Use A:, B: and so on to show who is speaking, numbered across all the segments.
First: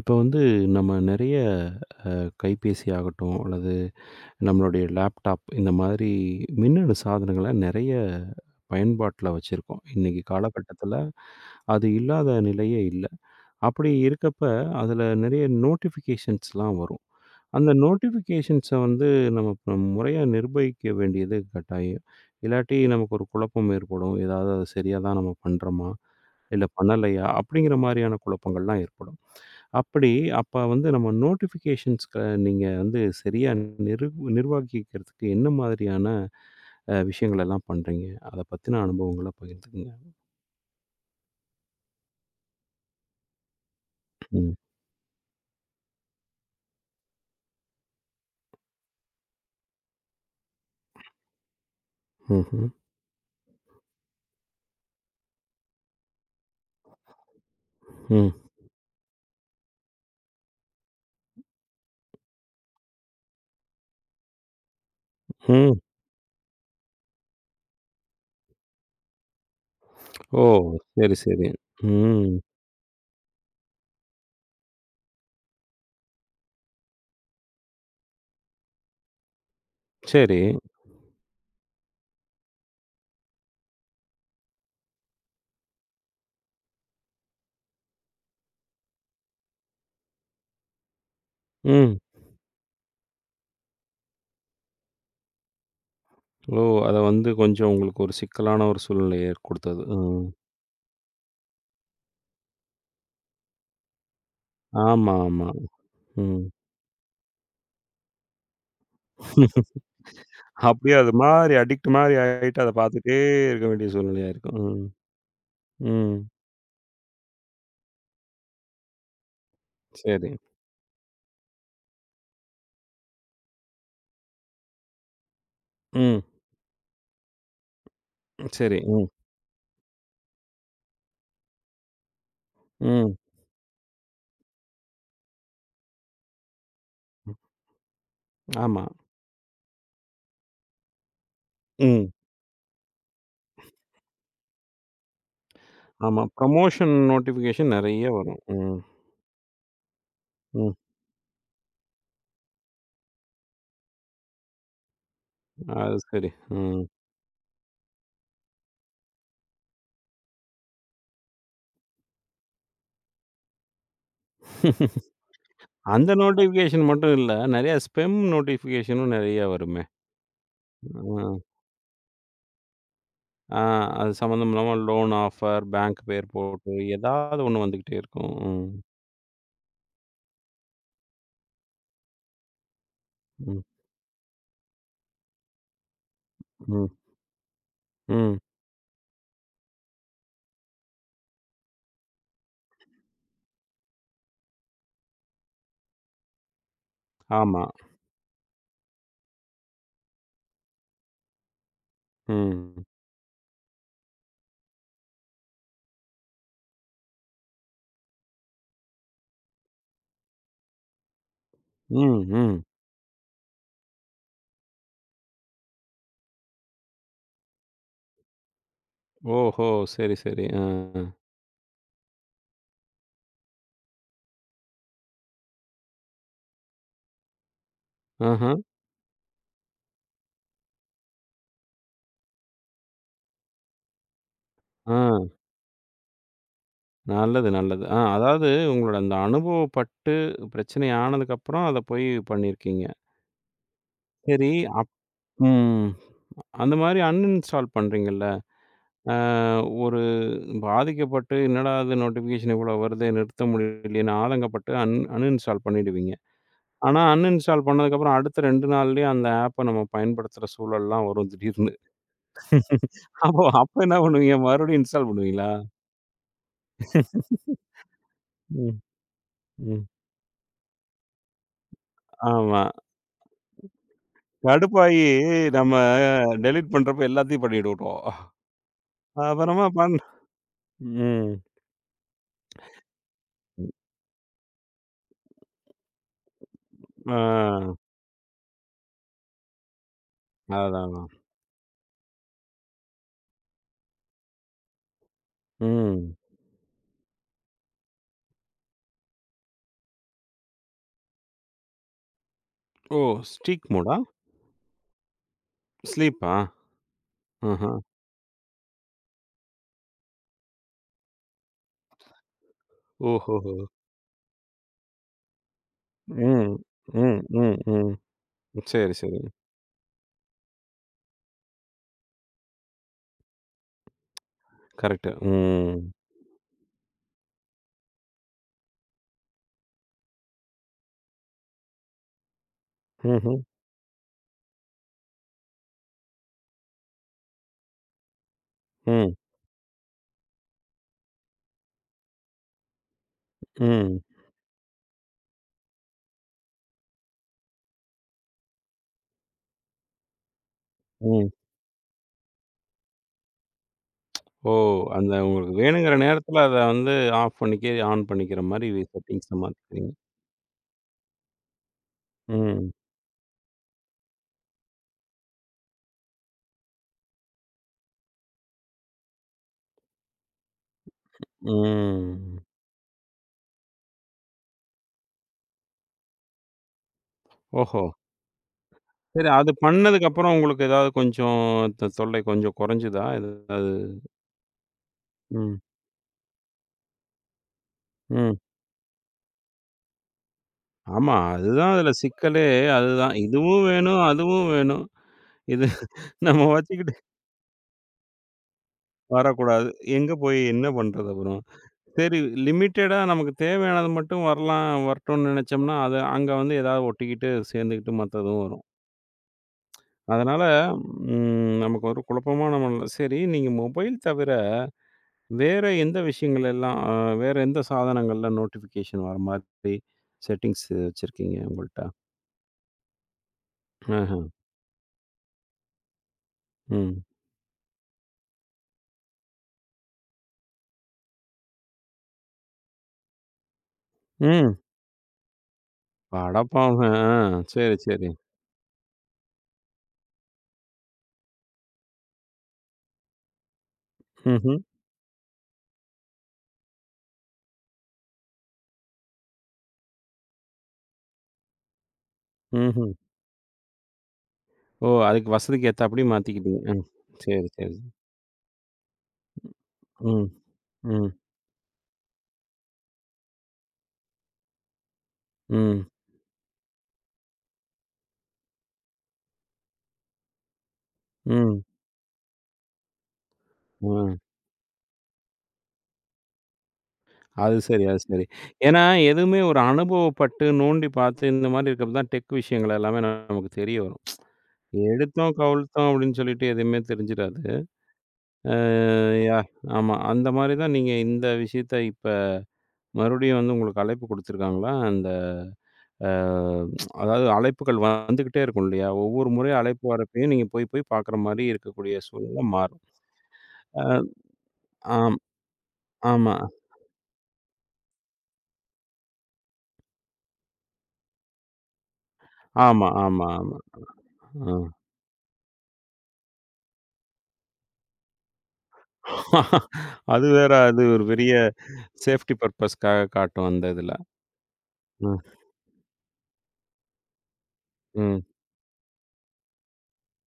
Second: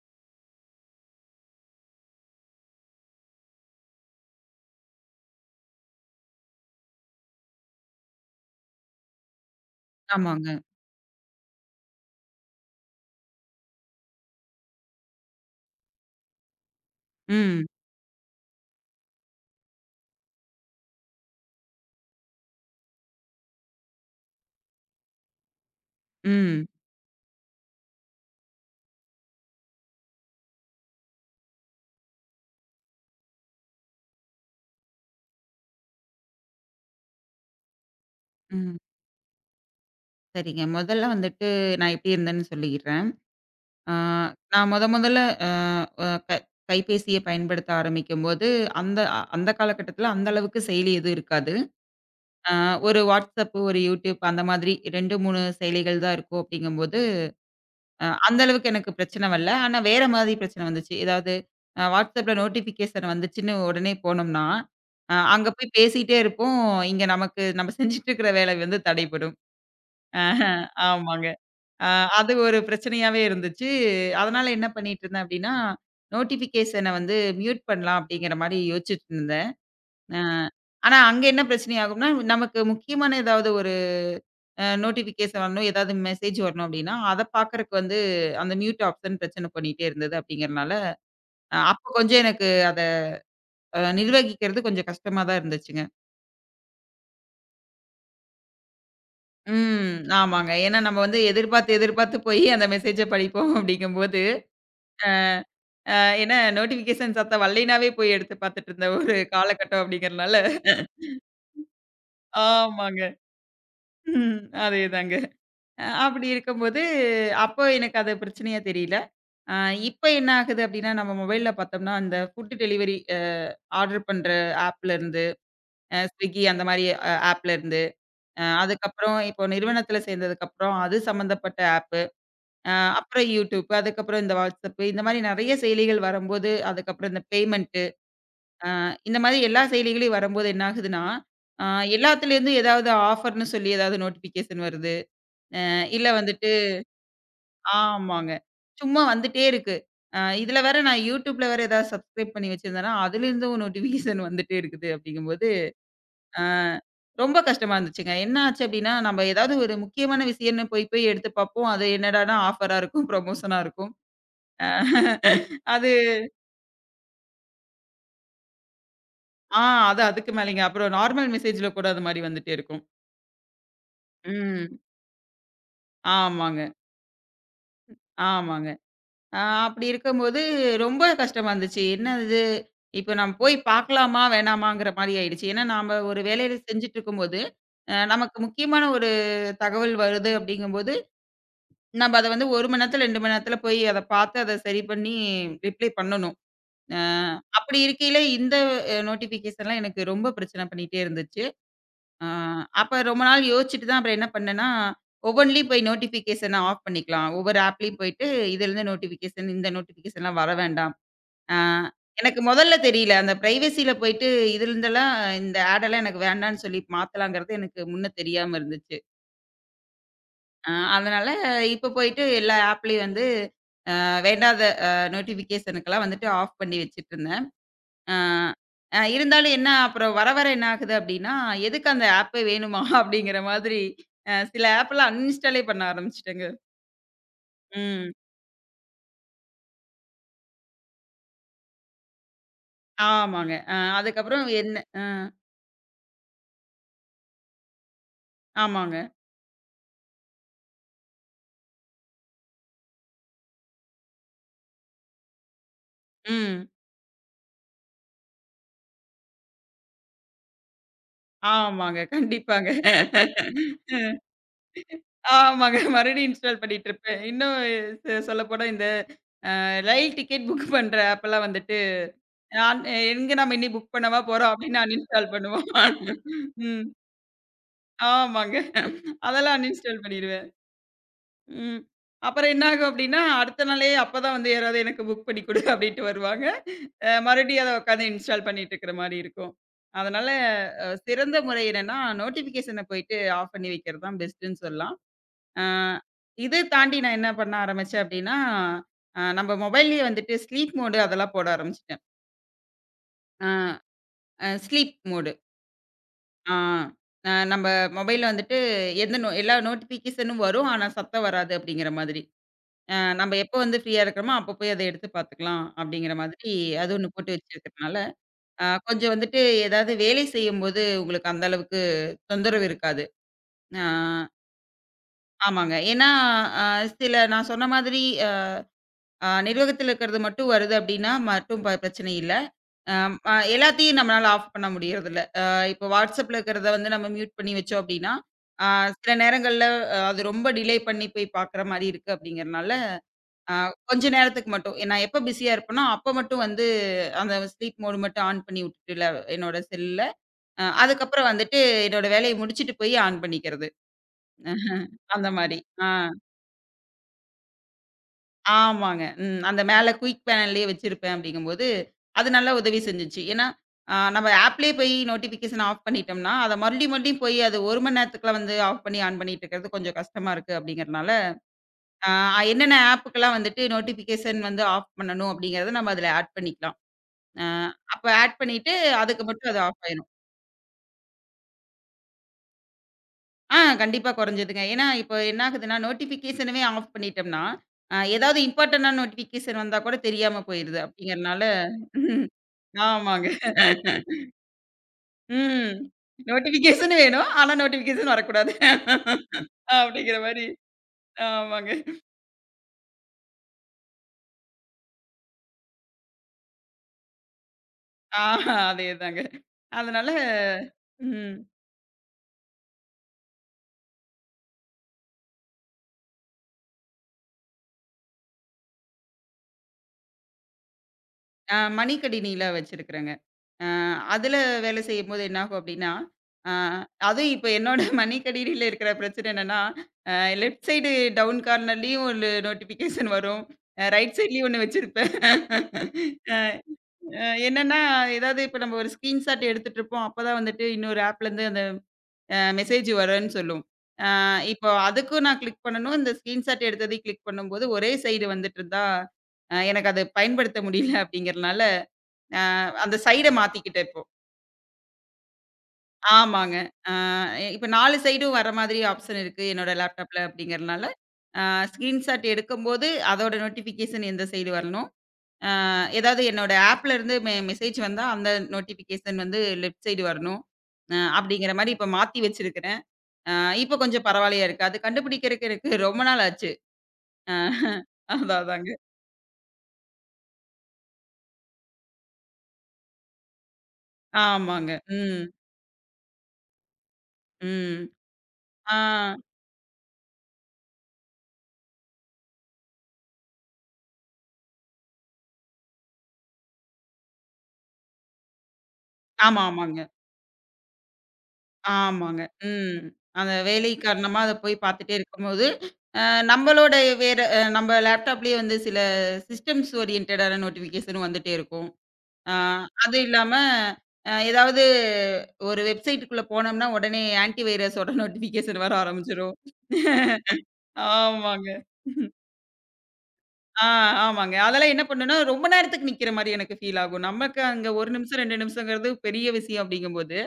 A: இப்போ வந்து நம்ம நிறைய கைபேசி ஆகட்டும், அல்லது நம்மளுடைய லேப்டாப் இந்த மாதிரி மின்னணு சாதனங்கள நிறைய பயன்பாட்ல வச்சிருக்கோம். இன்னைக்கு
B: ஆமாங்க.
A: காலகட்டத்தில அது இல்லாத நிலையே இல்ல. அப்படி இருக்கப்ப அதில நிறைய நோட்டிஃபிகேஷன்ஸ்லாம் வரும்.
B: ம்,
A: அந்த நோட்டிஃபிகேஷன்ஸ வந்து நம்ம இப்ப முறையா நிர்வகிக்க வேண்டியது கட்டாயம். இல்லாட்டி நமக்கு ஒரு குழப்பம் ஏற்படும். ஏதாவது அது சரியா தான் நம்ம பண்றோமா? இல்ல
B: ம்,
A: பண்ணலையா? அப்படிங்கிற மாரியான குழப்பங்கள்லாம் ஏற்படும். அப்படி அப்ப வந்து நம்ம நோட்டிஃபிகேஷன்ஸ்க்க நீங்க வந்து சரியா நிரு நிர்வகிக்கிறதுக்கு என்ன மாதிரியான விஷயங்கள் எல்லாம் பண்றீங்க? அத
B: ம்.
A: பத்தின அனுபவங்கள பகிர்ந்துக்கங்க.
B: சரிங்க. முதல்ல வந்துட்டு நான் எப்படி இருந்தேன்னு சொல்லிர்றேன். ஆ
A: ம்.
B: நான் மொதல்ல அ அ க கைபேசிய பயன்படுத்த ஆரம்பிக்கும்போது, அந்த காலகட்டத்தில அந்த அளவுக்கு செயலி எதுவும் இருக்காது. அ
A: ம்ஹ்ம்.
B: ஒரு WhatsApp, ஒரு YouTube அந்த மாதிரி 2, 3 செயலிகள் தான் இருக்கும் அப்படிங்கும்போது,
A: ம்.
B: அந்த அளவுக்கு எனக்கு பிரச்சனை வரல. ஆனா வேற மாதிரி பிரச்சனை வந்துச்சு. ஏதாவது WhatsAppல நோட்டிஃபிகேஷன் வந்துச்சுன்னு உடனே போனோம்னா, அங்க
A: ம்.
B: போய் பேசிட்டே இருப்போம். இங்க நமக்கு நம்ம செஞ்சுட்டு இருக்கிற வேலை வந்து தடைபடும். ஆஹ,
A: ஓ! சரி,
B: ஆமாங்க.
A: சரி.
B: அ
A: ம்.
B: அது ஒரு பிரச்சனையாவே இருந்துச்சு. அதனால என்ன பண்ணிட்டு இருந்தேன் அப்டின்னா, நோட்டிஃபிகேஷன வந்து மியூட் பண்ணலாம் அப்படிங்கிற மாரி யோசிச்சுட்டு இருந்தேன். அ
A: சரி.
B: ஆனா அங்க என்ன பிரச்சனை ஆகும்னா, நமக்கு முக்கியமான ஏதாவது ஒரு நோட்டிஃபிகேஷன் வரணும், ஏதாவது மெசேஜ் வரணும் அப்படின்னா, அத பாக்கறக்கு வந்து அந்த மியூட் ஆப்ஷன் பிரச்சனை பண்ணிட்டே இருந்தது அப்படிங்கிறனால, அப்ப
A: ம்.
B: கொஞ்சம் எனக்கு அத நிர்வகிக்கிறது கொஞ்சம் கஷ்டமா தான் இருந்துச்சுங்க.
A: ஓ! அத வந்து கொஞ்சம் உங்களுக்கு ஒரு சிக்கலான ஒரு சூழ்நிலைய ஏற்படுத்தது.
B: ம்.
A: ம்.
B: ஆமாங்க. ஏன்னா நம்ம வந்து எதிர்பார்த்து எதிர்பார்த்து போய் அந்த மெசேஜ படிப்போம் அப்படிங்கும்போது
A: ஆமா, ஆமா.
B: அ ஏன்னா
A: ம்.
B: நோட்டிஃபிகேஷன் சத்தம் வரலைனாவே போய் எடுத்து பார்த்துட்டு இருந்த ஒரு காலகட்டம் அப்படிங்கிறனால.
A: அப்படியே அது மாரி அடிக்ட் மாரி ஆயிட்டு அத
B: ஆமாங்க.
A: பார்த்துட்டே இருக்க வேண்டிய சூழ்நிலையா
B: ம்.
A: இருக்கும். ம்.
B: அதேதாங்க. அப்படி
A: ம்.
B: இருக்கும்போது, அப்போ எனக்கு அது பிரச்சனையா தெரியல. அ இப்ப
A: சரி.
B: என்ன ஆகுது அப்படின்னா, நம்ம மொபைல்ல பார்த்தோம்னா, அந்த ஃபுட் டெலிவரி ஆர்டர் பண்ற ஆப்லருந்து,
A: ம்.
B: Swiggy அந்த மாரி ஆப்லருந்து,
A: சரி. ம்.
B: அதுக்கப்புறம் இப்போ நிறுவனத்தில சேர்ந்ததுக்கப்புறம் அது சம்மந்தப்பட்ட ஆப்பு, அ
A: ம்.
B: அப்புறம் YouTube, அதுக்கப்புறம் இந்த WhatsApp இந்த மாரி நெறைய செயலிகள் வரும்போது, அதுக்கப்புறம் இந்த
A: ம்.
B: பேமெண்ட் ஆ,
A: ஆமா.
B: இந்த மாதிரி எல்லா செயலிகளையும் வரும்போது என்ன ஆகுதுன்னா, ஆ
A: ம்.
B: எல்லாத்துலேருந்தும் ஏதாவது ஆஃபர்ன்னு சொல்லி ஏதாவது நோட்டிஃபிகேஷன் வருது. அ இல்ல
A: ஆமா.
B: வந்துட்டு
A: ப்ரமோஷன் நோட்டிஃபிகேஷன் நெறைய
B: ஆமாங்க.
A: வரும். ம்.
B: சும்மா வந்துட்டே இருக்கு. இதில
A: ம்.
B: வேற நான் YouTubeல வேற ஏதாவது சப்ஸ்கிரைப் பண்ணி வச்சிருந்தேன்னா, அதிலிருந்தும் நோட்டிஃபிகேஷன் வந்துட்டே இருக்குது அப்படிங்கும்போது,
A: அது சரி.
B: ஆ
A: ம்.
B: ரொம்ப கஷ்டமா இருந்துச்சுங்க. என்ன ஆச்சு அப்படின்னா, நம்ம ஏதாவது ஒரு முக்கியமான விஷயம்னு போய் போய் எடுத்து பார்ப்போம். அது என்னடான்னா ஆஃபரா இருக்கும், ப்ரமோஷனா இருக்கும். அ அது
A: அந்த நோட்டிஃபிகேஷன் மட்டும் இல்ல. நெறைய ஸ்பெம் நோட்டிஃபிகேஷனும் நெறைய
B: ஆ
A: வருமே!
B: அது அதுக்கு மேலேங்க. அப்புறம் நார்மல்
A: ம்.
B: மெசேஜில கூட அது மாரி வந்துட்டே இருக்கும்.
A: ஆ அது சம்மந்தம் இல்லாம
B: ம்.
A: லோன் ஆஃபர், பேங்க் பேர்
B: ஆமாங்க.
A: போட்டு ஏதாவது ஒண்ணு வந்துகிட்டே இருக்கும். ம்.
B: ஆமாங்க. அ அப்படி இருக்கும்போது ரொம்ப கஷ்டமா இருந்துச்சு. என்னது? இப்ப நம்ம போய்
A: ம்.
B: பார்க்கலாமா? வேணாமாங்கிற மாரி ஆயிடுச்சு. ஏன்னா, நாம ஒரு வேலையில
A: ம்.
B: செஞ்சுட்டுருக்கும்போது, நமக்கு
A: ம்.
B: முக்கியமான ஒரு தகவல் வருது அப்படிங்கும்போது, நம்ம அத வந்து 1 மணி நேரத்துல, 2 மணி நேரத்துல போய் அத பார்த்து, அத சரி பண்ணி ரிப்ளை பண்ணணும். அ
A: ஆமா.
B: அப்படி இருக்கையில இந்த நோட்டிஃபிகேஷன்லாம் எனக்கு ரொம்ப பிரச்சனை பண்ணிட்டே இருந்துச்சு. ஆ,
A: ம்.
B: அப்ப ரொம்ப நாள் யோசிச்சுட்டு தான் அப்புறம் என்ன பண்ணேன்னா, ஒவ்வொன்லயும் போய் நோட்டிஃபிகேஷன ஆஃப் பண்ணிக்கலாம். ஒவ்வொரு ஆப்லயும் போயிட்டு, இதிலிருந்து நோட்டிஃபிகேஷன், இந்த நோட்டிஃபிகேஷன்லாம் வர வேண்டாம். ஆ
A: ம்.
B: எனக்கு
A: ம்.
B: முதல்ல தெரியல. அந்த பிரைவசில போயிட்டு இதிலிருந்தெல்லாம் இந்த ஆடெல்லாம் எனக்கு வேண்டான்னு சொல்லி மாத்தலாங்கிறது எனக்கு முன்ன தெரியாம இருந்துச்சு.
A: ஓஹோ! சரி, சரி. ஆ.
B: ஆ அதனால இப்ப போயிட்டு எல்லா ஆப்லயும் வந்து வேண்டாத அ நோட்டிஃபிகேஷனுக்கெல்லாம் வந்துட்டு ஆஃப் பண்ணி வச்சுட்டுருந்தேன். ஆ,
A: ஆஹ.
B: அ இருந்தாலும் என்ன அப்புறம் வர வர என்ன ஆகுது அப்படின்னா, எதுக்கு அந்த ஆப்பே வேணுமா? அப்படிங்கிற மாதிரி சில
A: ஆ.
B: ஆப்லாம் அன்இன்ஸ்டாலே பண்ண ஆரம்பிச்சுட்டேங்க.
A: நல்லது, நல்லது. ஆ
B: ம்.
A: அதாவது உங்களோட அந்த அனுபவப்பட்டு பிரச்சனை ஆனதுக்கப்புறம் அத போய் பண்ணியிருக்கீங்க.
B: ஆமாங்க. அதுக்கப்புறம்
A: சரி
B: என்ன
A: அப்
B: அ
A: ம். அந்த மாரி அன்இன்ஸ்டால் பண்றீங்கல்ல,
B: ஆமாங்க.
A: அ ஒரு பாதிக்கப்பட்டு என்னடா இது நோட்டிஃபிகேஷன் இவ்ளோ வருதே நிறுத்த முடியலையேன்னு ஆதங்கப்பட்டு அன்இன்ஸ்டால் பண்ணிடுவீங்க.
B: ம்.
A: ஆனா அன்இன்ஸ்டால் பண்ணதுக்கப்புறம் அடுத்த 2 நாள்லயே அந்த ஆப்ப நம்ம பயன்படுத்துற சூழல்லாம் வரும் திடீர்னு.
B: ஆமாங்க. கண்டிப்பாங்க.
A: அப்ப என்ன பண்ணுவீங்க? மறுபடியும் இன்ஸ்டால் பண்ணுவீங்களா?
B: ஆமாங்க. மறுபடியும் இன்ஸ்டால் பண்ணிட்டு இருப்பேன். இன்னும் சொல்லப்போனா
A: ம்,
B: இந்த
A: ம்.
B: ரயில் டிக்கெட் புக் பண்ற ஆப்லாம் வந்துட்டு,
A: ஆமா.
B: நான் எங்க நம்ம இனி புக் பண்ணவா போறோம் அப்படின்னு
A: கடுப்பாயி
B: அன்இன்ஸ்டால் பண்ணுவோம்.
A: நம்ம டெலீட்
B: ம்.
A: பண்றப்ப எல்லாத்தையும் பண்ணிட்டு விட்டோம்.
B: ஆமாங்க. அதெல்லாம்
A: அப்புறமா பண்
B: அன்இன்ஸ்டால் பண்ணிருவேன்.
A: ம்.
B: ம். அப்புறம் என்னாகும் அப்டின்னா, அடுத்த நாளே அப்பதான் வந்து யாராவது எனக்கு புக் பண்ணி குடு அப்டின்ட்டு வருவாங்க.
A: ஆ.
B: மறுபடியும் அத உட்காந்து இன்ஸ்டால் பண்ணிட்டு இருக்கிற மாரி இருக்கும். அதனால
A: அதான், அதான்.
B: சிறந்த முறை என்னன்னா, நோட்டிஃபிகேஷன போயிட்டு ஆஃப் பண்ணி வைக்கிறது தான் பெஸ்ட்டுன்னு சொல்லலாம். அ
A: ம்.
B: இத தாண்டி நான் என்ன பண்ண ஆரம்பிச்சேன் அப்டின்னா, நம்ம மொபைல்லயே வந்துட்டு ஸ்லீப் மோடு அதெல்லாம் போட ஆரம்பிச்சுட்டேன்.
A: ஓ!
B: அ
A: ஸ்டீக் மூடா?
B: அ ஸ்லீப் மோடு.
A: ஸ்லீப்பா?
B: ஆ அ நம்ம
A: ஆஹா.
B: மொபைல்ல வந்துட்டு எந்த நோ எல்லா நோட்டிஃபிகேஷனும் வரும். ஆனா சத்தம் வராது அப்டிங்கிற மாதிரி. நம்ம எப்ப
A: ஓஹோஹோ!
B: வந்து ஃப்ரீயா இருக்கிறோமோ, அப்ப போய் அத எடுத்து பார்த்துக்கலாம் அப்படிங்கிற மாதிரி
A: ம்.
B: அது ஒண்ணு
A: ம்,
B: போட்டு
A: ம், ம்.
B: வச்சிருக்கிறதுனால,
A: சரி,
B: கொஞ்சம்
A: சரி.
B: வந்துட்டு ஏதாவது வேலை செய்யும்போது உங்களுக்கு அந்த அளவுக்கு தொந்தரவு இருக்காது. அ
A: கரெக்ட்டு. ம்.
B: ஆமாங்க. ஏன்னா அ சில நான் சொன்ன மாதிரி அ அ நிர்வாகத்துல இருக்கிறது மட்டும் வருது அப்படின்னா மட்டும் பிரச்சனை இல்ல. அம் அ
A: ம்ஹ்ம்.
B: எல்லாத்தையும் நம்மளால ஆஃப் பண்ண முடியறதில்ல. இப்போ WhatsAppல இருக்கிறத வந்து நம்ம மியூட் பண்ணி வச்சோம் அப்படின்னா, அ சில
A: ம்.
B: நேரங்கள்ல அது ரொம்ப டிலே பண்ணி போய் பார்க்குற மாரி இருக்கு அப்படிங்கிறனால, ஆ
A: ம்.
B: கொஞ்ச நேரத்துக்கு மட்டும். நான் எப்ப பிஸியா இருப்பேனோ, அப்ப மட்டும் வந்து அந்த ஸ்லீப் மோட் மட்டும் ஆன் பண்ணி விட்டுட்டு என்னோட செல்லுல.
A: ம்.
B: அதுக்கப்புறம் வந்துட்டு என்னோட வேலைய முடிச்சுட்டு போய் ஆன் பண்ணிக்கிறது.
A: ஓ!
B: அஹ்,
A: அந்த
B: அந்த
A: உங்களுக்கு
B: மாரி. ஆ
A: வேணுங்கிற நேரத்தில அத வந்து ஆஃப் பண்ணிக்க, ஆன் பண்ணிக்கிற மாரி
B: ஆமாங்க.
A: செட்டிங்ஸ
B: ம். அந்த மேல
A: மாத்திக்கிறீங்க.
B: குயிக் பேனல்லயே வச்சிருப்பேன் அப்படிங்கும்போது, அது நல்லா
A: ம்.
B: உதவி செஞ்சுச்சு. ஏன்னா, நம்ம ஆப்லயே போய் நோட்டிஃபிகேஷன் ஆஃப் பண்ணிட்டோம்னா, அத மறுபடியும் மறுபடியும் போய் அது 1 மணி நேரத்துக்குலாம் வந்து ஆஃப் பண்ணி, ஆன் பண்ணிட்டு இருக்கிறது கொஞ்சம் கஷ்டமா இருக்கு அப்படிங்கிறனால, அ
A: ம்.
B: என்னென்ன ஆப்புக்கெல்லாம் வந்துட்டு நோட்டிஃபிகேஷன் வந்து ஆஃப் பண்ணணும் அப்படிங்கிறத நம்ம அதுல ஆட் பண்ணிக்கலாம். அ
A: ஓஹோ!
B: அப்ப ஆட் பண்ணிட்டு, அதுக்கு
A: சரி. அது
B: மட்டும் அது ஆஃப்
A: பண்ணதுக்கு
B: ஆயிரும்.
A: அப்புறம் உங்களுக்கு ஏதாவது கொஞ்சம் தொல்லை கொஞ்சம் குறைஞ்சுதா? ஏதாவது
B: கண்டிப்பா குறைஞ்சதுங்க. ஏன்னா, இப்ப என்ன
A: ம்,
B: ஆகுதுன்னா, நோட்டிஃபிகேஷனவே ஆஃப் பண்ணிட்டோம்னா,
A: ம்.
B: ஏதாவது இம்பார்ட்டன்டான நோட்டிஃபிகேஷன் வந்தா கூட தெரியாம போயிருது.
A: ஆமா.
B: அப்படிங்கிறனால
A: அதுதான் அதுல சிக்கலே அதுதான்.
B: ஆமாங்க.
A: இதுவும் வேணும், அதுவும் வேணும். இது
B: ம்.
A: நம்ம வச்சுக்கிட்டு
B: நோட்டிஃபிகேஷன் வேணும். ஆனா நோட்டிஃபிகேஷன் வரக்கூடாது.
A: வரக்கூடாது. எங்க
B: அப்படிங்கிற
A: போய்
B: மாரி.
A: என்ன பண்றது அப்புறம்?
B: ஆமாங்க.
A: சரி லிமிட்டடா நமக்கு தேவையானது மட்டும் வரலாம் வரட்டும்னு நெனச்சோம்னா, அது அங்க வந்து ஏதாவது ஒட்டிக்கிட்டு, சேர்ந்துக்கிட்டு மத்ததும்
B: ஆஹா
A: வரும்.
B: அதேதாங்க. அதனால
A: அதனால
B: ம்.
A: ம் நமக்கு ஒரு குழப்பமான மனநிலை. சரி நீங்க மொபைல் தவிர வேற எந்த விஷயங்கள் எல்லாம் வேற எந்த சாதனங்கள்ல நோட்டிஃபிகேஷன் வர மாதிரி செட்டிங்ஸ் வச்சிருக்கீங்க உங்கள்ட்ட?
B: மடிக்கணினியில வச்சிருக்கிறேங்க. அ
A: ஆஹ.
B: அதுல வேலை செய்யும்போது என்னாகும் அப்டின்னா, அ
A: ம்.
B: அதுவும் இப்ப என்னோட மடிக்கணினியில இருக்கிற பிரச்சனை என்னன்னா, அ லெஃப்ட் சைடு டவுன் கார்னர்லயும் ஒரு நோட்டிஃபிகேஷன் வரும். ரைட் சைட்லயும்
A: ம்.
B: ஒண்ணு வச்சிருப்பேன். அ
A: அடப்பாவி! ஆ.
B: அ
A: சரி,
B: என்னன்னா,
A: சரி.
B: ஏதாவது இப்ப நம்ம ஒரு ஸ்கிரீன்ஷாட் எடுத்துட்டுருப்போம். அப்பதான் வந்துட்டு இன்னொரு ஆப்லேருந்து அந்த மெசேஜ் வரும்ன்னு சொல்லும். அ
A: ம்ஹ்ம்.
B: இப்போ அதுக்கும் நான் கிளிக் பண்ணணும். இந்த ஸ்கிரீன்ஷாட் எடுத்ததையும் கிளிக் பண்ணும்போது, ஒரே சைடு வந்துட்டு இருந்தா, எனக்கு அத பயன்படுத்த முடியல அப்டிங்கிறனால அ
A: ம்ஹ்ம்.
B: அந்த சைட மாத்திக்கிட்டேன் இப்போ.
A: ஓ! அதுக்கு வசதிக்கு ஏத்தாப்படி
B: ஆமாங்க.
A: மாத்திக்கிட்டீங்க. ம்.
B: அ
A: சரி,
B: இப்ப
A: சரி.
B: 4 சைடும் வர மாதிரி ஆப்ஷன் இருக்கு என்னோட லேப்டாப்ல
A: ம்.
B: அப்படிங்கிறனால,
A: ம்.
B: அ ஸ்கிரீன்ஷாட் எடுக்கும்போது அதோட நோட்டிஃபிகேஷன் எந்த சைடு வரணும். அ
A: ம்.
B: ஏதாவது என்னோட ஆப்ல இருந்து மெசேஜ் வந்தா அந்த நோட்டிஃபிகேஷன் வந்து லெஃப்ட் சைடு வரணும். அப்படிங்கிற
A: ம்.
B: மாரி இப்ப மாத்தி வச்சிருக்கிறேன். அ இப்ப கொஞ்சம்
A: ம்.
B: பரவாயில்லையா இருக்கு. அது கண்டுபிடிக்கிறக்கு எனக்கு ரொம்ப நாள் ஆச்சு. அ
A: அது சரி, அது சரி.
B: அதான் அதாங்க.
A: ஏன்னா, எதுவுமே ஒரு அனுபவப்பட்டு நோண்டி பார்த்து இந்த மாரி இருக்கிறப்ப தான் டெக் விஷயங்கள் எல்லாமே நமக்கு தெரிய வரும்.
B: ஆமாங்க. ம்.
A: எடுத்தோம் கவுழ்த்தோம் அப்படின்னு சொல்லிட்டு எதுவுமே தெரிஞ்சிராது. அ
B: ம். ஆ.
A: யா ஆமா. அந்த மாரி தான் நீங்க இந்த விஷயத்த இப்ப மறுபடியும் வந்து உங்களுக்கு அழைப்பு குடுத்துருக்காங்களா? அந்த அ அதாவது அழைப்புகள் வந்துகிட்டே இருக்கும் இல்லையா? ஒவ்வொரு
B: ஆமா,
A: முறையும்
B: ஆமாங்க.
A: அழைப்பு வரப்பயும் நீங்க போய் போய் பார்க்குற மாரி இருக்கக்கூடிய
B: ஆமாங்க.
A: சூழ்நிலை
B: ம்.
A: மாறும்.
B: அந்த வேலை
A: அ
B: காரணமா அத போய் பார்த்துட்டே
A: ஆம்.
B: இருக்கும்போது, அ
A: ஆமா.
B: நம்மளோட வேற நம்ம லேப்டாப்லயே வந்து சில சிஸ்டம்ஸ் ஓரியன்டடான நோட்டிஃபிகேஷன் வந்துட்டே இருக்கும். அ
A: ஆமா,
B: அது
A: ஆமா,
B: இல்லாம
A: ஆமா. அ.
B: ஏதாவது ஒரு வெப்சைட்டுக்குள்ள போனோம்னா, உடனே ஆன்டி வைரஸோட நோட்டிஃபிகேஷன் வர ஆரம்பிச்சுரும்.
A: அது வேற அது ஒரு பெரிய
B: ஆமாங்க.
A: சேஃப்டி பர்ப்பஸ்க்காக காட்டும் அந்த
B: ஆ
A: இதுல.
B: ஆமாங்க. அதெல்லாம் என்ன பண்ணும்னா,
A: ம்,
B: ரொம்ப நேரத்துக்கு நிக்கிற மாரி எனக்கு ஃபீல் ஆகும். நமக்கு அங்க 1 நிமிஷம்,
A: ம்,
B: 2 நிமிஷங்கிறது பெரிய விஷயம் அப்படிங்கும்போது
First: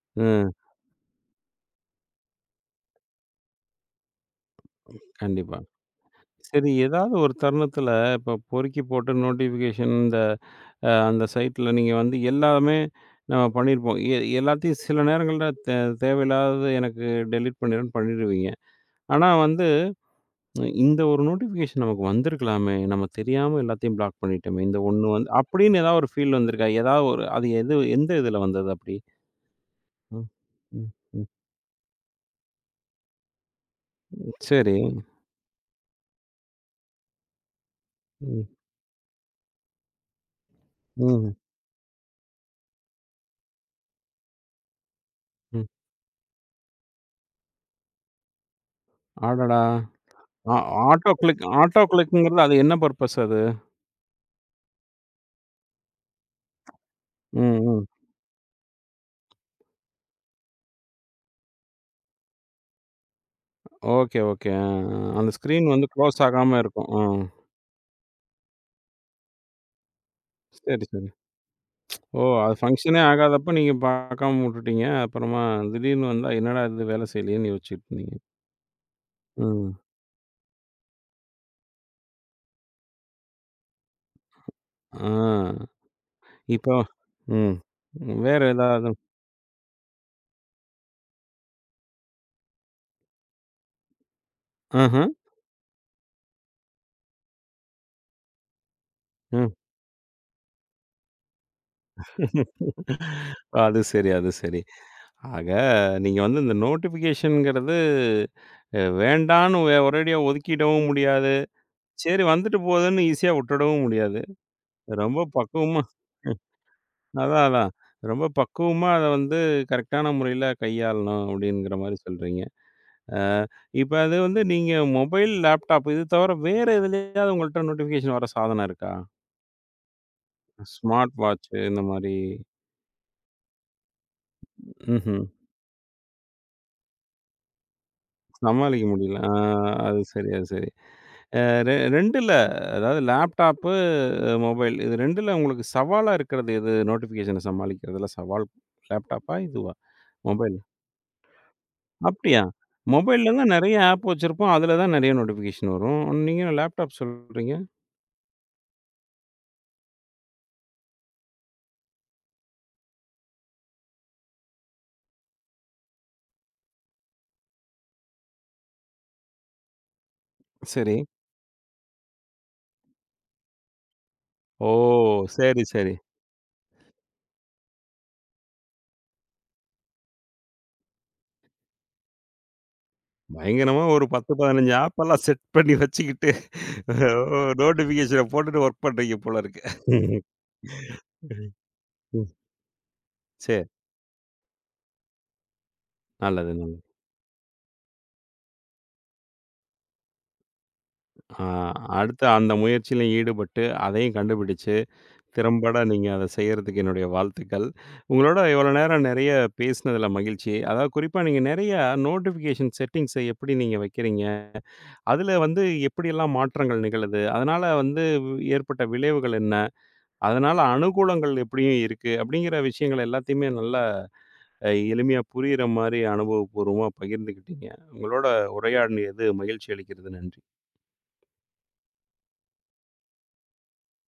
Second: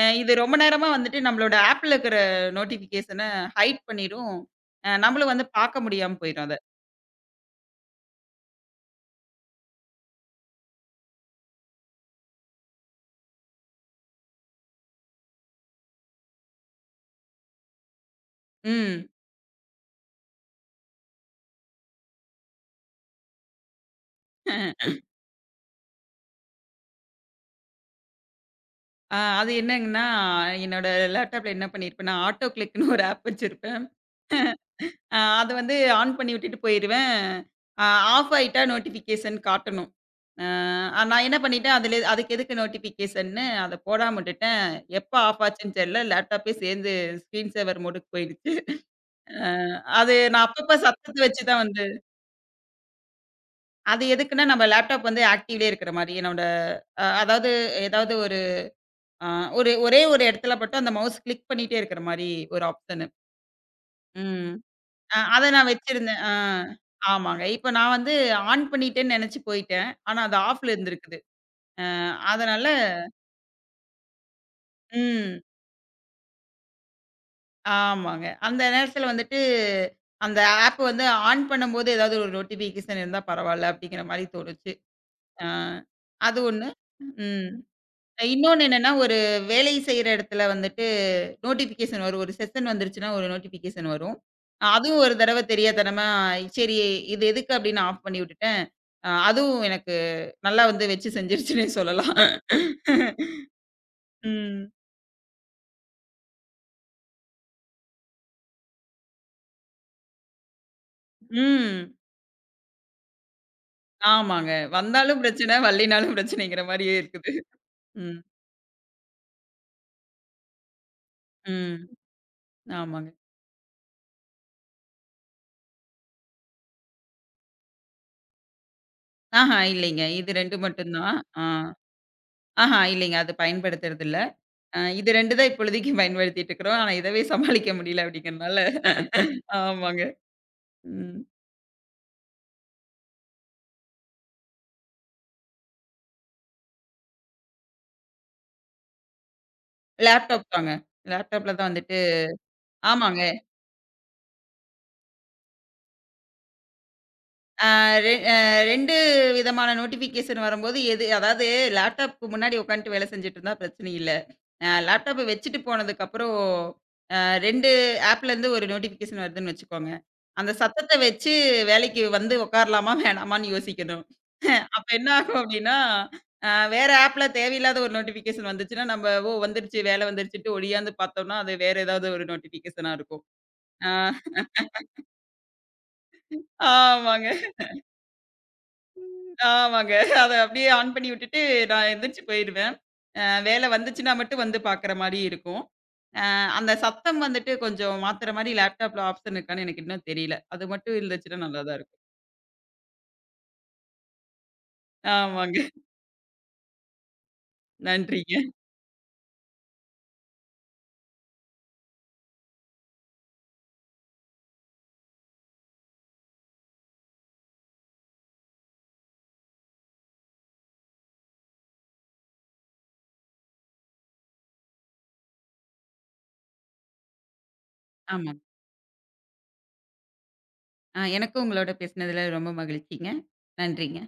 B: இது
A: ம்.
B: ரொம்ப நேரமா வந்துட்டு நம்மளோட ஆப்ல இருக்கிற நோட்டிஃபிகேஷன ஹைட் பண்ணிரும். நம்மளும் வந்து
A: கண்டிப்பா.
B: பாக்க முடியாம போயிரும் அத.
A: சரி, ஏதாவது ஒரு தருணத்தில இப்ப பொறுக்கி போட்டு நோட்டிஃபிகேஷன் இந்த அந்த சைட்ல நீங்க வந்து எல்லாமே நம்ம பண்ணியிருப்போம். எல்லாத்தையும் சில நேரங்கள்ல தேவையில்லாதது எனக்கு டெலீட் பண்ணிடுன்னு பண்ணிடுவீங்க.
B: ம்.
A: ஆனா வந்து இந்த ஒரு நோட்டிஃபிகேஷன் நமக்கு வந்திருக்கலாமே! நம்ம தெரியாம எல்லாத்தையும் பிளாக் பண்ணிட்டோமே! இந்த ஒண்ணு வந்து அப்படின்னு ஏதாவது ஒரு ஃபீல் வந்திருக்கா? ஏதாவது ஒரு அது எது எந்த இதில வந்தது அப்படி?
B: அது என்னங்கன்னா,
A: ம்.
B: என்னோட
A: ம். ம்.
B: லேப்டாப்ல என்ன பண்ணியிருப்பேன்னா, ஆட்டோ கிளிக்ன்னு ஒரு ஆப் வச்சிருப்பேன்.
A: சரி.
B: அத வந்து ஆன் பண்ணி விட்டுட்டு போயிருவேன். அ ஆஃப்
A: ம்.
B: ஆயிட்டா நோட்டிஃபிகேஷன் காட்டணும். நான்
A: ம்.
B: என்ன பண்ணிட்டேன், அதுல அதுக்கு எதுக்கு நோட்டிஃபிகேஷன்னு அத போடாம விட்டுட்டேன். எப்ப ஆஃப்
A: ம்.
B: ஆச்சுன்னு தெரியல. லேப்டாப்பே சேர்ந்து ஸ்க்ரீன் சேவர் மோடுக்கு போயிடுச்சு. அ
A: அடடா!
B: அது நான்
A: ஆ
B: அப்பப்ப
A: ஆட்டோ
B: சத்தத்த வச்சு
A: கிளிக்
B: தான்
A: ஆட்டோ
B: வந்து
A: கிளிக்ங்கிறது அது என்ன பர்ப்பஸ் அது?
B: அது எதுக்குன்னா, நம்ம லேப்டாப் வந்து ஆக்டிவ்லயே இருக்கிற மாரி, என்னோட அதாவது
A: ம், ம்.
B: ஏதாவது அ ஒரு ஒரே ஒரு இடத்துல மட்டும் அந்த மவுஸ் கிளிக் பண்ணிட்டே இருக்கிற மாரி ஒரு ஆப்ஷனு.
A: Okay, okay.
B: ம்.
A: ஆ, ஆ. அந்த
B: அத நான்
A: ஸ்க்ரீன் வந்து
B: வச்சிருந்தேன்.
A: க்ளோஸ் ஆகாம இருக்கும். ஆ.
B: ஆமாங்க. இப்ப நான் வந்து ஆன் பண்ணிட்டேன்னு நெனச்சு போயிட்டேன். ஆனா அது ஆஃப்ல
A: சரி, சரி.
B: இருந்திருக்குது. அ
A: ஓ! அது
B: அதனால
A: ஃபங்ஷனே ஆகாதப்ப நீங்க பார்க்காம வுட்டுட்டீங்க.
B: ம்.
A: அப்புறமா திடீர்னு வந்தா, என்னடா இது வேலை செய்யலையேன்னு யோசிச்சுட்டு இருந்தீங்க.
B: ஆமாங்க. அந்த நேரத்துல வந்துட்டு
A: ம்.
B: அந்த ஆப் வந்து ஆன் பண்ணும்போது ஏதாவது ஒரு நோட்டிஃபிகேஷன் இருந்தா பரவால்ல, அப்படிங்கிற மாரி தோணுச்சு. ஆ
A: ஆ.
B: அது ஒண்ணு.
A: இப்போ
B: ம்.
A: ம். வேற
B: இன்னொன்னு
A: ஏதாவது
B: என்னன்னா, ஒரு வேலை செய்ற இடத்துல வந்துட்டு நோட்டிஃபிகேஷன் வரும். ஒரு செஷன் வந்துருச்சுன்னா, ஒரு நோட்டிஃபிகேஷன் வரும். அதுவும்
A: ஆஹ.
B: ஒரு தடவ தெரியாத்தனமா, சரி இது எதுக்கு அப்படின்னு ஆஃப் பண்ணி விட்டுட்டேன்.
A: ம்.
B: அதுவும் எனக்கு நல்லா வந்து வச்சு செஞ்சுருச்சுன்னே சொல்லலாம்.
A: அது சரி, அது சரி.
B: ம்.
A: ஆக நீங்க வந்து இந்த நோட்டிஃபிகேஷன்ங்கிறது வேண்டான்னு ஒரேடியா ஒதுக்கிடவும் முடியாது.
B: ம்.
A: சரி வந்துட்டு போகுதுன்னு ஈஸியா வுட்டுடவும் முடியாது.
B: ஆமாங்க.
A: ரொம்ப
B: வந்தாலும் பிரச்சனை,
A: பக்குவமா
B: வல்லைனாலும் பிரச்சனைங்கிற மாரியே இருக்குது.
A: அதான், அதான்.
B: ம்.
A: ரொம்ப பக்குவமா அத வந்து கரெக்டான முறையில கையாளணும் அப்படிங்கிற
B: ம்.
A: மாரி சொல்றீங்க.
B: ஆமாங்க.
A: அ இப்ப அது வந்து நீங்க மொபைல், லேப்டாப் இது தவிர வேற எதுலயாவது உங்கள்ட்ட நோட்டிஃபிகேஷன் வர சாதனம் இருக்கா?
B: ஆஹா இல்லைங்க. இது 2 மட்டும்
A: ஸ்மார்ட்
B: தான். ஆ.
A: வாட்ச் இந்த மாரி
B: ஆஹா இல்லைங்க. அது பயன்படுத்துறதில்ல. இது
A: ம்ஹ்ம்.
B: 2 தான் இப்பொழுதைக்கு பயன்படுத்திட்டு இருக்கிறோம். ஆனா, இதவே சமாளிக்க முடியல அப்படிங்கிறனால
A: சமாளிக்க முடியல. ஆ அது
B: ஆமாங்க.
A: சரி, அது சரி.
B: ம்.
A: அ ரெ 2ல அதாவது லேப்டாப்பு, மொபைல் இது 2ல உங்களுக்கு சவாலா இருக்கிறது எது? நோட்டிஃபிகேஷன சமாளிக்கிறதுல சவால் லேப்டாப்பா? இதுவா?
B: லேப்டாப்
A: மொபைலா?
B: தாங்க. லேப்டாப்ல தான் வந்துட்டு
A: அப்படியா?
B: ஆமாங்க.
A: மொபைல்ல தான் நெறைய ஆப் வச்சிருப்போம். அதுல தான் நெறைய நோட்டிஃபிகேஷன் வரும். நீங்க லேப்டாப் சொல்றீங்க.
B: அ ரெ அ 2 விதமான நோட்டிஃபிகேஷன் வரும்போது எது அதாவது லேப்டாப்க்கு முன்னாடி உட்காந்துட்டு வேலை செஞ்சுட்டு இருந்தா பிரச்சனை இல்ல. லேப்டாப்ப வச்சுட்டு போனதுக்கப்புறம் அ 2 ஆப்லேருந்து ஒரு நோட்டிஃபிகேஷன் வருதுன்னு வச்சுக்கோங்க. அந்த சத்தத்த
A: சரி.
B: வச்சு வேலைக்கு வந்து உட்காரலாமா? வேணாமான்னு யோசிக்கணும்.
A: ஓ!
B: அப்ப என்ன ஆகும்
A: சரி,
B: அப்டின்னா,
A: சரி.
B: வேற ஆப்ல தேவையில்லாத ஒரு நோட்டிஃபிகேஷன் வந்துச்சுன்னா, நம்ம ஓ வந்துருச்சு, வேலை வந்துருச்சுன்ட்டு ஒடியாந்து பார்த்தோம்னா, அது வேற ஏதாவது ஒரு நோட்டிஃபிகேஷனா இருக்கும்.
A: பயங்கரமா
B: ஆ
A: ஒரு 10, 15 ஆப்பெல்லாம் செட் பண்ணி வச்சுக்கிட்டு
B: ஆமாங்க,
A: ஓ நோட்டிஃபிகேஷன போட்டுட்டு ஒர்க் பண்றீங்க போல இருக்கு.
B: ஆமாங்க.
A: ம்.
B: அத அப்படியே ஆன் பண்ணி விட்டுட்டு நான் எந்திரிச்சு
A: ம்.
B: போயிருவேன்.
A: சரி.
B: வேலை வந்துச்சுன்னா மட்டும் வந்து பார்க்குற மாரி இருக்கும். அ
A: நல்லது,
B: அந்த
A: நல்லது.
B: சத்தம் வந்துட்டு கொஞ்சம் மாத்துற மாரி லேப்டாப்ல ஆப்ஷன் இருக்கான்னு எனக்கு இன்னும் தெரியல. அது மட்டும் இருந்துச்சுன்னா
A: ஆ
B: நல்லா தான் இருக்கும்.
A: அடுத்து அந்த முயற்சியில ஈடுபட்டு அதையும் கண்டுபிடிச்சு
B: ஆமாங்க.
A: திறம்பட நீங்க அத செய்யறதுக்கு என்னுடைய வாழ்த்துக்கள்.
B: நன்றிங்க.
A: உங்களோட இவ்வளோ நேரம் நெறைய பேசினதில மகிழ்ச்சி. அதாவது குறிப்பா நீங்க நெறைய நோட்டிஃபிகேஷன் செட்டிங்ஸ எப்படி நீங்க வைக்கிறீங்க? அதில வந்து எப்படியெல்லாம் மாற்றங்கள் நிகழுது? அதனால வந்து ஏற்பட்ட விளைவுகள் என்ன? அதனால அனுகூலங்கள் எப்படியும் இருக்கு? அப்படிங்கிற விஷயங்கள் எல்லாத்தையுமே நல்லா எளிமையா புரியிற மாரி அனுபவபூர்வமா பகிர்ந்துக்கிட்டீங்க. உங்களோட
B: ஆமா.
A: உரையாடியது மகிழ்ச்சி அளிக்கிறது. நன்றி.
B: எனக்கும் உங்களோட பேசினதுல ரொம்ப மகிழ்ச்சிங்க. நன்றிங்க.